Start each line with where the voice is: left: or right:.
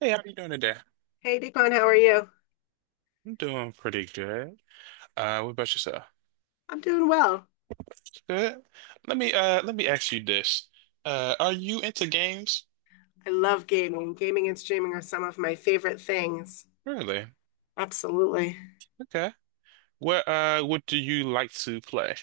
right: Hey, how are you doing today?
left: Hey, Deepan, how are you?
right: I'm doing pretty good. What about yourself?
left: I'm doing well.
right: Good. Let me ask you this. Are you into games?
left: I love gaming. Gaming and streaming are some of my favorite things.
right: Really?
left: Absolutely.
right: Okay. What what do you like to play?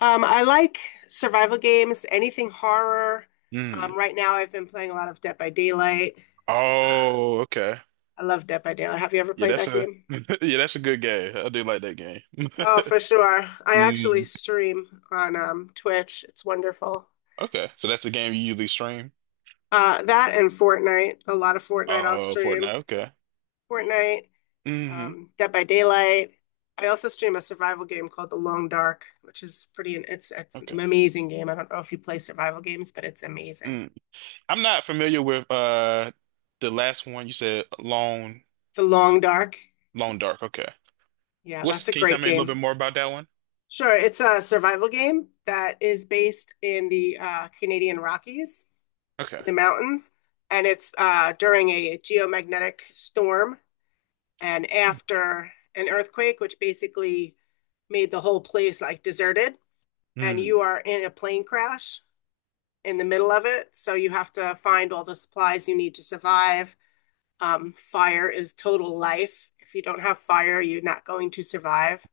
left: I like survival games, anything horror.
right: Hmm.
left: Right now, I've been playing a lot of Dead by Daylight.
right: Oh, okay.
left: I love Dead by Daylight. Have you ever
right: Yeah,
left: played
right: that's
left: that
right: a
left: game?
right: yeah, that's a good game. I do like that game.
left: Oh, for sure. I actually
right: Mm.
left: stream on Twitch. It's wonderful.
right: Okay. So that's the game you usually stream?
left: That and Fortnite. A lot of Fortnite I'll
right: Oh, Fortnite.
left: stream.
right: Okay.
left: Fortnite.
right: Hmm.
left: Dead by Daylight. I also stream a survival game called The Long Dark, which is pretty. It's an
right: Okay.
left: amazing game. I don't know if you play survival games, but it's amazing.
right: Mm. I'm not familiar with the last one you said,
left: The Long Dark.
right: Lone Dark. Okay.
left: Yeah,
right: What's,
left: that's a
right: can you tell
left: great
right: me a little bit
left: game.
right: more about that one?
left: Sure, it's a survival game that is based in the Canadian Rockies,
right: Okay.
left: the mountains, and it's during a geomagnetic storm and after an earthquake, which basically made the whole place like deserted. And
right: Hmm.
left: you are in a plane crash in the middle of it. So you have to find all the supplies you need to survive. Fire is total life. If you don't have fire, you're not going to survive.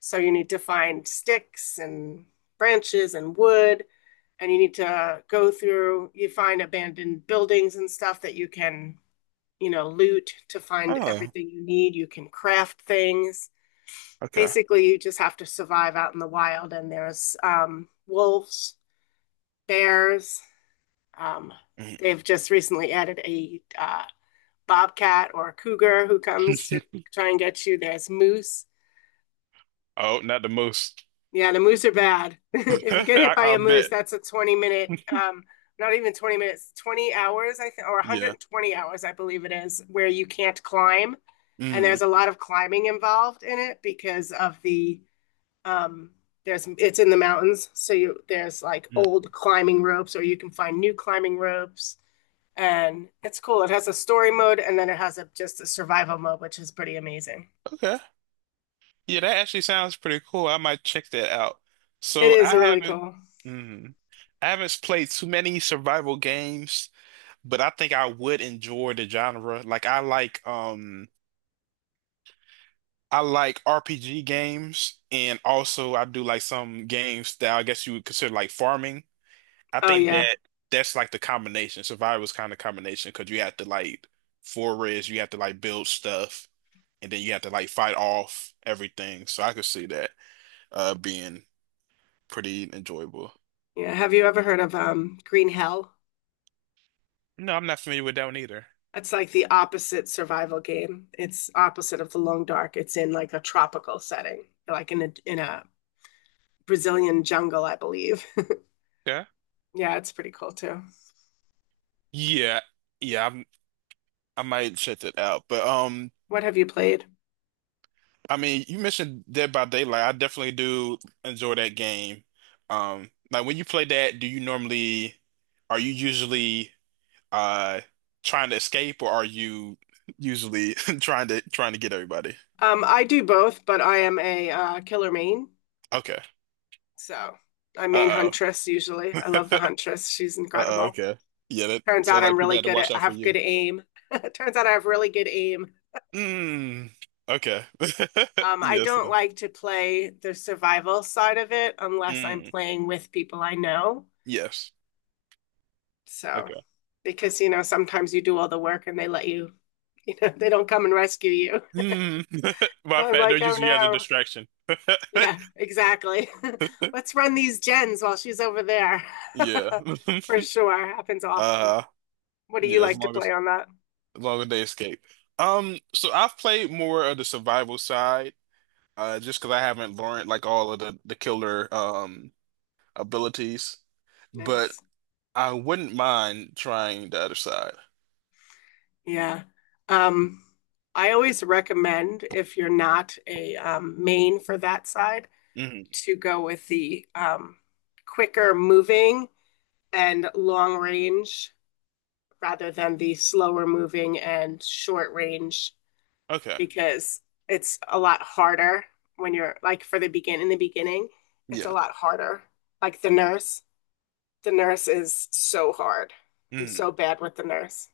left: So you need to find sticks and branches and wood, and you need to go through, you find abandoned buildings and stuff that you can, you know, loot to find
right: Oh,
left: everything you need. You can craft things.
right: okay.
left: Basically, you just have to survive out in the wild, and there's wolves, bears. Um,
right: Hmm.
left: they've just recently added a bobcat or a cougar who comes to try and get you. There's moose.
right: Oh, not the most.
left: Yeah, the moose are bad. If you get hit
right: I,
left: by
right: I
left: a moose,
right: bet.
left: that's a 20 minute, not even 20 minutes, 20 hours, I think, or
right: Yeah.
left: 120 hours, I believe it is, where you can't climb. And
right: Hmm.
left: there's a lot of climbing involved in it because of the, um, there's, it's in the mountains. So you, there's like
right: Hmm.
left: old climbing ropes, or you can find new climbing ropes. And it's cool. It has a story mode and then it has a, just a survival mode, which is pretty amazing.
right: Okay. Yeah, that actually sounds pretty cool. I might check that out.
left: It
right: So
left: is
right: I
left: really
right: haven't,
left: cool.
right: Hmm, I haven't played too many survival games, but I think I would enjoy the genre. Like I like, I like RPG games, and also I do like some games that I guess you would consider like farming. I
left: Oh
right: think
left: yeah.
right: that That's like the combination. Survivor's kind of combination because you have to like forage, you have to like build stuff, and then you have to like fight off everything. So I could see that being pretty enjoyable.
left: Yeah. Have you ever heard of Green Hell?
right: No, I'm not familiar with that one either.
left: It's like the opposite survival game. It's opposite of the Long Dark. It's in like a tropical setting, like in a Brazilian jungle, I believe.
right: Yeah.
left: Yeah, it's pretty cool too.
right: Yeah. Yeah, I'm, I might check that out. But
left: What have you played?
right: I mean, you mentioned Dead by Daylight. I definitely do enjoy that game. Like when you play that, do you normally are you usually uh trying to escape or are you usually trying to get everybody?
left: I do both, but I am a killer main,
right: Okay.
left: so I'm main
right: Uh-oh.
left: huntress usually. I love the huntress. She's
right: Uh-oh,
left: incredible.
right: okay. Yeah, that
left: Turns
right: sounds
left: out I'm
right: like people
left: really
right: had to
left: good at,
right: watch
left: I
right: out for
left: have good
right: you.
left: aim. Turns out I have really good aim.
right: Mm. Okay.
left: I
right: Yes,
left: don't
right: sir.
left: like to play the survival side of it unless I'm
right: Mm.
left: playing with people I know.
right: Yes.
left: So,
right: Okay.
left: because, you know, sometimes you do all the work and they let you, you know, they don't come and rescue you.
right: Mm. My
left: So I'm
right: fact, they're
left: like, oh
right: using you as a
left: no.
right: distraction.
left: Yeah, exactly. Let's run these gens while she's over there.
right: Yeah.
left: For sure. Happens often.
right: Uh,
left: What do you
right: yeah, as
left: like to
right: long
left: play
right: as
left: on that?
right: as long as they escape. So I've played more of the survival side. Just because I haven't learned like all of the killer abilities, but
left: Nice.
right: I wouldn't mind trying the other side.
left: Yeah. Um, I always recommend if you're not a main for that side
right: Hmm.
left: to go with the quicker moving and long range rather than the slower moving and short range
right: Okay.
left: because it's a lot harder when you're like for the begin in the beginning, it's a
right: Yeah.
left: lot harder. Like the nurse is so hard. I'm
right: Mm.
left: so bad with the nurse.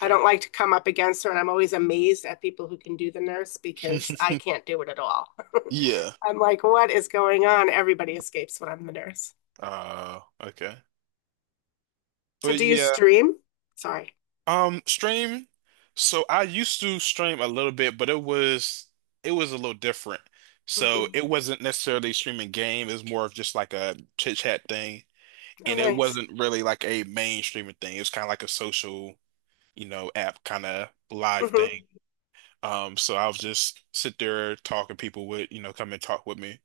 left: I don't like to come up against her, and I'm always amazed at people who can do the nurse because I can't do it at all.
right: Yeah.
left: I'm like, what is going on? Everybody escapes when I'm the nurse.
right: Okay.
left: So
right: But
left: do you
right: yeah,
left: stream? Sorry.
right: stream. So I used to stream a little bit, but it was a little different. So it
left: Hmm.
right: wasn't necessarily streaming game. It was more of just like a chit chat thing,
left: Oh,
right: and it
left: nice.
right: wasn't really like a main streaming thing. It was kind of like a social, you know, app kind of live thing.
left: Hmm.
right: So I'll just sit there talking people would, you know, come and talk with me.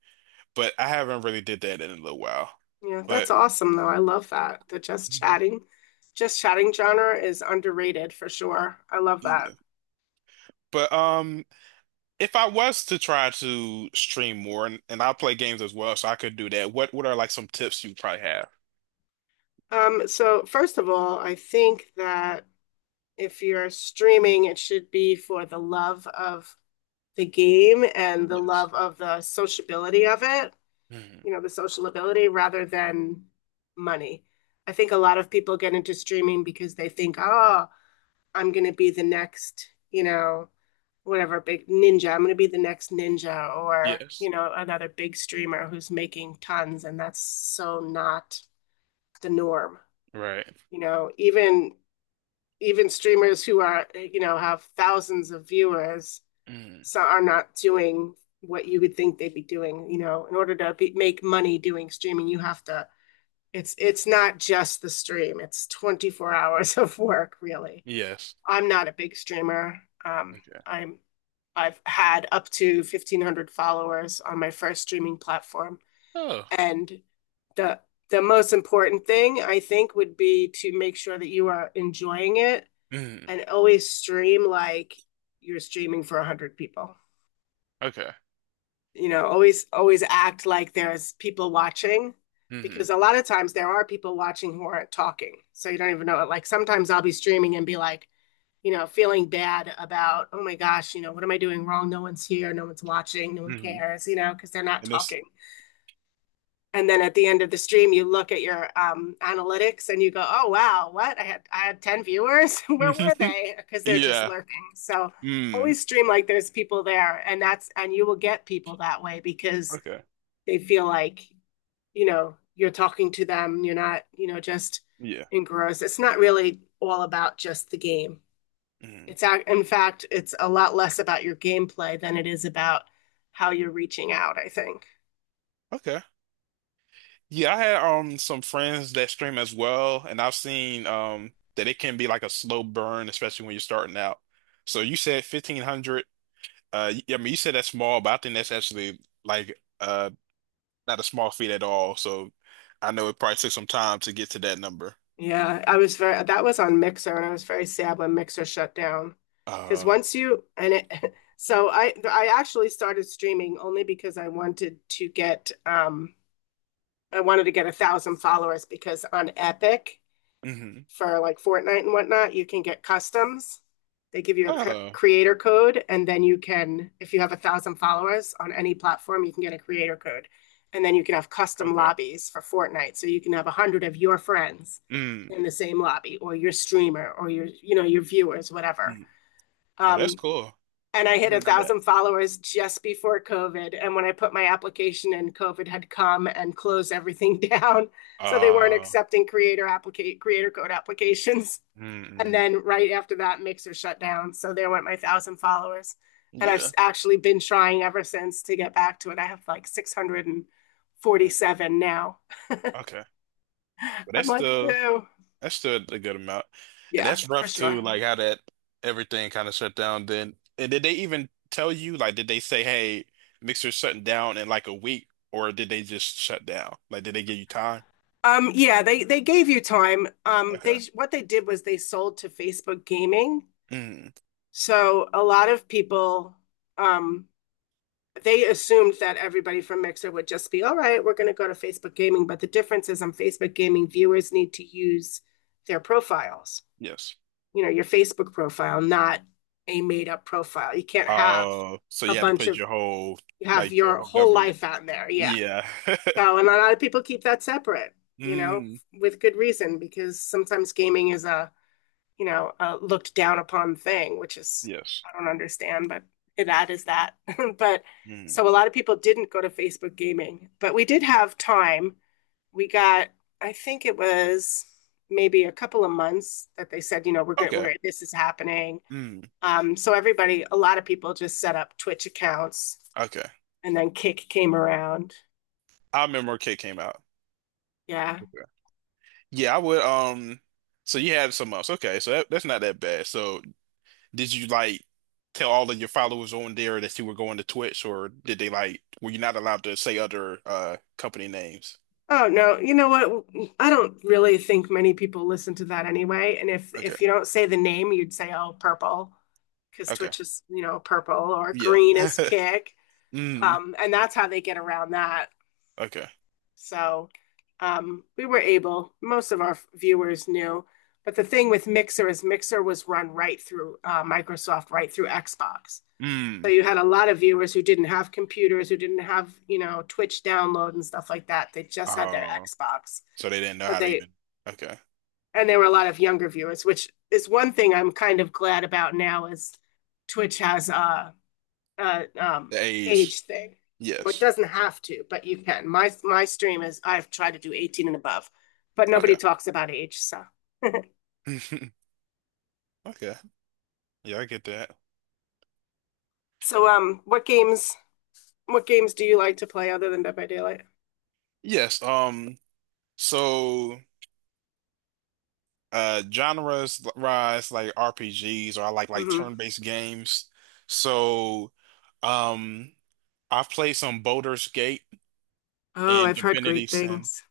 right: But I haven't really did that in a little while.
left: Yeah, that's
right: But
left: awesome though. I love that. The
right: mhm.
left: just chatting genre is underrated for sure. I love that.
right: Yeah. But if I was to try to stream more and I play games as well, so I could do that, what are like some tips you probably have?
left: So first of all, I think that if you're streaming, it should be for the love of the game and the
right: Yes.
left: love of the sociability of it,
right: Mhm.
left: you know, the social ability rather than money. I think a lot of people get into streaming because they think, oh, I'm going to be the next, you know, whatever big ninja. I'm going to be the next ninja or,
right: Yes.
left: you know, another big streamer who's making tons. And that's so not the norm.
right: Right.
left: You know, even streamers who are, you know, have thousands of viewers
right: Mhm.
left: so are not doing what you would think they'd be doing. You know, in order to be, make money doing streaming, you have to. It's not just the stream. It's 24 hours of work, really.
right: Yes.
left: I'm not a big streamer. Um,
right: Okay.
left: I'm I've had up to 1,500 followers on my first streaming platform,
right: Oh.
left: and the the most important thing I think would be to make sure that you are enjoying it
right: Mhm.
left: and always stream like you're streaming for 100 people.
right: Okay.
left: You know, always, always act like there's people watching,
right: Mhm.
left: because a lot of times there are people watching who aren't talking, so you don't even know it. Like sometimes I'll be streaming and be like, you know, feeling bad about oh my gosh, you know, what am I doing wrong, no one's here, no one's watching, no one
right: Mhm.
left: cares, you know, because they're not
right: And this
left: talking. And then at the end of the stream you look at your analytics and you go oh wow, what, I had 10 viewers where were they, because they're just
right: yeah.
left: lurking. So
right: Mm.
left: always stream like there's people there, and that's, and you will get people that way because
right: Okay.
left: they feel like, you know, you're talking to them, you're not, you know, just
right: Yeah.
left: engrossed. It's not really all about just the game.
right: Mhm.
left: It's in fact, it's a lot less about your gameplay than it is about how you're reaching out, I think.
right: Okay. Yeah, I had some friends that stream as well, and I've seen that it can be like a slow burn, especially when you're starting out. So you said 1,500. I mean, you said that's small, but I think that's actually like not a small feat at all. So I know it probably took some time to get to that number.
left: Yeah, I was very, that was on Mixer, and I was very sad when Mixer shut down. Because
right: Uh,
left: once you, and it, so I actually started streaming only because I wanted to get, I wanted to get a thousand followers because on Epic,
right: mm-hmm.
left: for like Fortnite and whatnot, you can get customs. They give you a
right: Oh,
left: creator code, and then you can, if you have a thousand followers on any platform, you can get a creator code. And then you can have custom
right: okay.
left: lobbies for Fortnite. So you can have a hundred of your friends
right: Mm,
left: in the same lobby, or your streamer, or your, you know, your viewers, whatever.
right: mm. Oh, that's
left: Um,
right: cool.
left: and I
right: I
left: hit a
right: didn't know that.
left: thousand followers just before COVID. And when I put my application in, COVID had come and closed everything down. So they weren't
right: Uh,
left: accepting creator applicate creator code applications. And
right: mm-mm.
left: then right after that, Mixer shut down. So there went my thousand followers. And I've
right: Yeah.
left: actually been trying ever since to get back to it. I have like
right: Mm,
left: 647 now.
right: okay. Well,
left: I'm like, ew.
right: that's still a good amount. And
left: Yeah,
right: that's
left: for
right: rough
left: sure.
right: too, like how that everything kind of shut down then. And did they even tell you, like, did they say, hey, Mixer's shutting down in like a week, or did they just shut down? Like, did they give you time?
left: Yeah, they gave you time.
right: Okay.
left: They what they did was they sold to Facebook Gaming.
right: Mm,
left: So a lot of people um they assumed that everybody from Mixer would just be, all right, we're going to go to Facebook Gaming. But the difference is on Facebook Gaming, viewers need to use their profiles,
right: yes.
left: you know, your Facebook profile, not a made up profile. You can't have
right: So
left: a
right: you had to
left: bunch
right: put
left: of,
right: your whole,
left: you have
right: like, your
left: your
right: whole
left: whole
right: government.
left: life out there. Yeah.
right: Yeah.
left: So, and a lot of people keep that separate, you know,
right: Mm,
left: with good reason, because sometimes gaming is a, you know, a looked down upon thing, which is,
right: yes.
left: I don't understand, but that is that. But
right: Mm.
left: so a lot of people didn't go to Facebook gaming, but we did have time. We got, I think it was maybe a couple of months that they said, you know, we're going,
right: Okay.
left: we're, this is happening.
right: Mm,
left: So everybody, a lot of people just set up Twitch accounts
right: okay.
left: and then Kick came around.
right: I remember when Kid came out.
left: Yeah.
right: Okay. Yeah, I would. So you had some months. Okay, so that's not that bad. So did you like tell all of your followers on there that you were going to Twitch, or did they like were you not allowed to say other company names?
left: Oh no, you know what? I don't really think many people listen to that anyway. And if
right: Okay,
left: if you don't say the name, you'd say, "Oh, purple," because
right: okay,
left: Twitch is, you know, purple or
right: yeah,
left: green is kick.
right: mm,
left: And that's how they get around that.
right: okay,
left: So, we were able. Most of our viewers knew, but the thing with Mixer is Mixer was run right through Microsoft, right through Xbox. So
right: mm.
left: you had a lot of viewers who didn't have computers, who didn't have, you know, Twitch download and stuff like that. They just had their
right: Oh,
left: Xbox.
right: so they didn't know
left: So
right: how to
left: they
right: even. Okay,
left: and there were a lot of younger viewers, which is one thing I'm kind of glad about now is Twitch has a
right: the age,
left: age thing. Or it
right: yes,
left: doesn't have to, but you can. My stream is I've tried to do 18 and above, but
right: okay,
left: nobody talks about age. So,
right: okay, yeah, I get that.
left: so what games do you like to play other than Dead by Daylight?
right: Yes, so genres rise like RPGs, or I like
left: Hmm.
right: turn-based games. So, um. I've played some Baldur's Gate
left: Oh,
right: and
left: I've heard
right: Divinity
left: great
right: Sin.
left: things.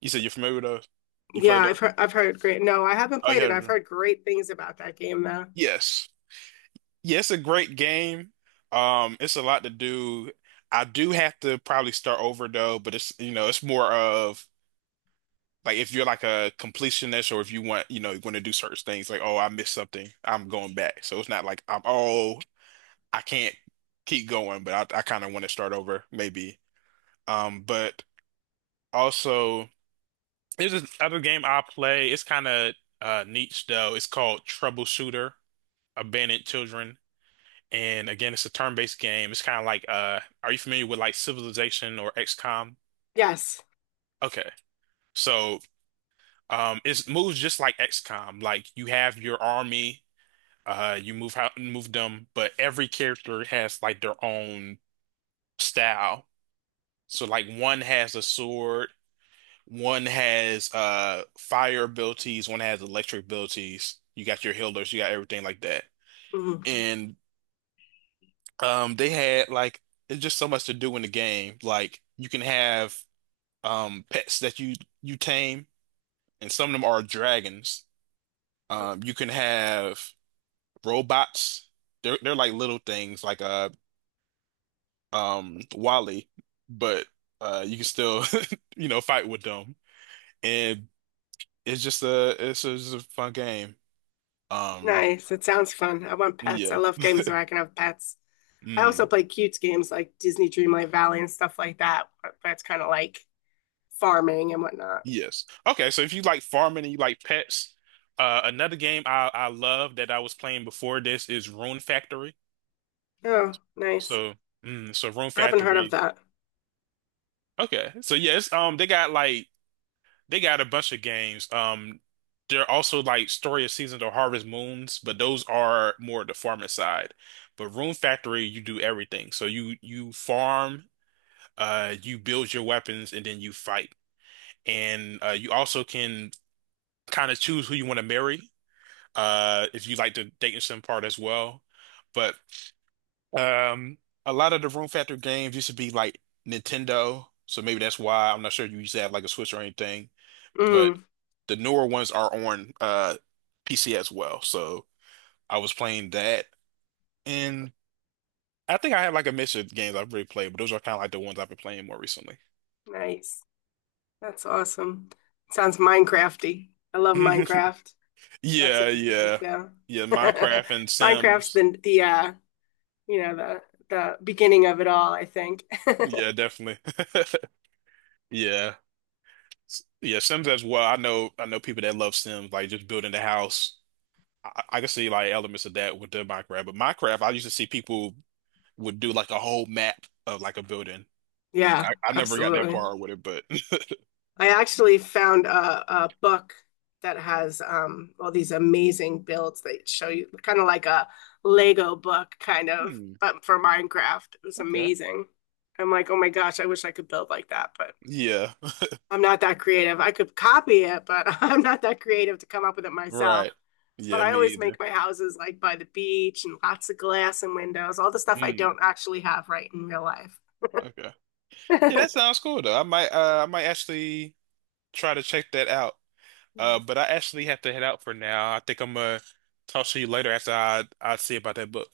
right: You said you're familiar with those? You
left: Yeah,
right: played
left: I've
right: those?
left: heard I've heard great. No, I haven't
right: Oh, you
left: played it.
right: heard of
left: I've
right: them?
left: heard great things about that game though.
right: Yes. Yeah, it's a great game. It's a lot to do. I do have to probably start over though, but it's you know, it's more of like if you're like a completionist or if you want, you know, you want to do certain things like, oh, I missed something, I'm going back. So it's not like I'm oh, I can't keep going, I kind of want to start over maybe. But also. There's this other game I play. It's kind of niche though. It's called Troubleshooter, Abandoned Children. And again, it's a turn-based game. It's kind of like are you familiar with like Civilization or XCOM?
left: Yes.
right: Okay, so it moves just like XCOM. Like you have your army, you move how move them, but every character has like their own style. So like one has a sword, one has fire abilities, one has electric abilities. You got your healers, you got everything like that.
left: Mhm.
right: And they had like it's just so much to do in the game. Like you can have pets that you tame and some of them are dragons. Um, you can have robots. They're like little things like Wally, but you can still you know fight with them. And it's just it's a fun game. Um,
left: Nice. It sounds fun. I want pets. I
right: yeah.
left: love games where I can have pets. I also
right: Mm.
left: play cute games like Disney Dreamlight Valley and stuff like that. That's kind of like farming and whatnot.
right: Yes. Okay. So if you like farming and you like pets, another game I love that I was playing before this is Rune Factory.
left: Oh, nice.
right: So, Rune
left: I haven't heard of
right: Factory.
left: that.
right: Okay. So yes, they got a bunch of games. They're also like Story of Seasons or Harvest Moons, but those are more the farming side. But Rune Factory, you do everything. So you farm, you build your weapons, and then you fight. And you also can kind of choose who you want to marry, if you like the dating sim part as well. But um, a lot of the Room Factor games used to be like Nintendo, so maybe that's why. I'm not sure you used to have like a Switch or anything, but
left: Mm,
right: the newer ones are on PC as well. So I was playing that, and I think I have like a mix of games I've really played, but those are kind of like the ones I've been playing more recently.
left: nice. That's awesome. Sounds Minecrafty. I love Minecraft. That's a
right: Yeah,
left: good game
right: yeah,
left: too.
right: yeah. Minecraft and
left: Minecraft's
right: Sims.
left: the you know, the beginning of it all, I think.
right: Yeah, definitely. Yeah. Yeah, Sims as well. I know people that love Sims, like just building the house. I can see like elements of that with the Minecraft. But Minecraft, I used to see people would do like a whole map of like a building.
left: Yeah,
right: I never got that
left: absolutely.
right: far with it, but
left: I actually found a book that has all these amazing builds that show you kind of like a Lego book, kind of,
right: hmm,
left: but for Minecraft. It was
right: okay.
left: amazing. I'm like, oh my gosh, I wish I could build like that, but
right: Yeah,
left: I'm not that creative. I could copy it, but I'm not that creative to come up with it myself.
right: right.
left: But
right: Yeah,
left: I
right: me
left: always
right: either.
left: make my houses like by the beach and lots of glass and windows, all the stuff I
right: Hmm,
left: don't actually have right in real life.
right: okay. Yeah, that sounds cool though. I might actually try to check that out. Uh, but I actually have to head out for now. I think I'm gonna talk to you later after I see about that book.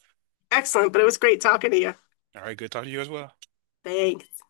left: Excellent, but it was great talking to you.
right: All right, good talking to you as well.
left: Thanks.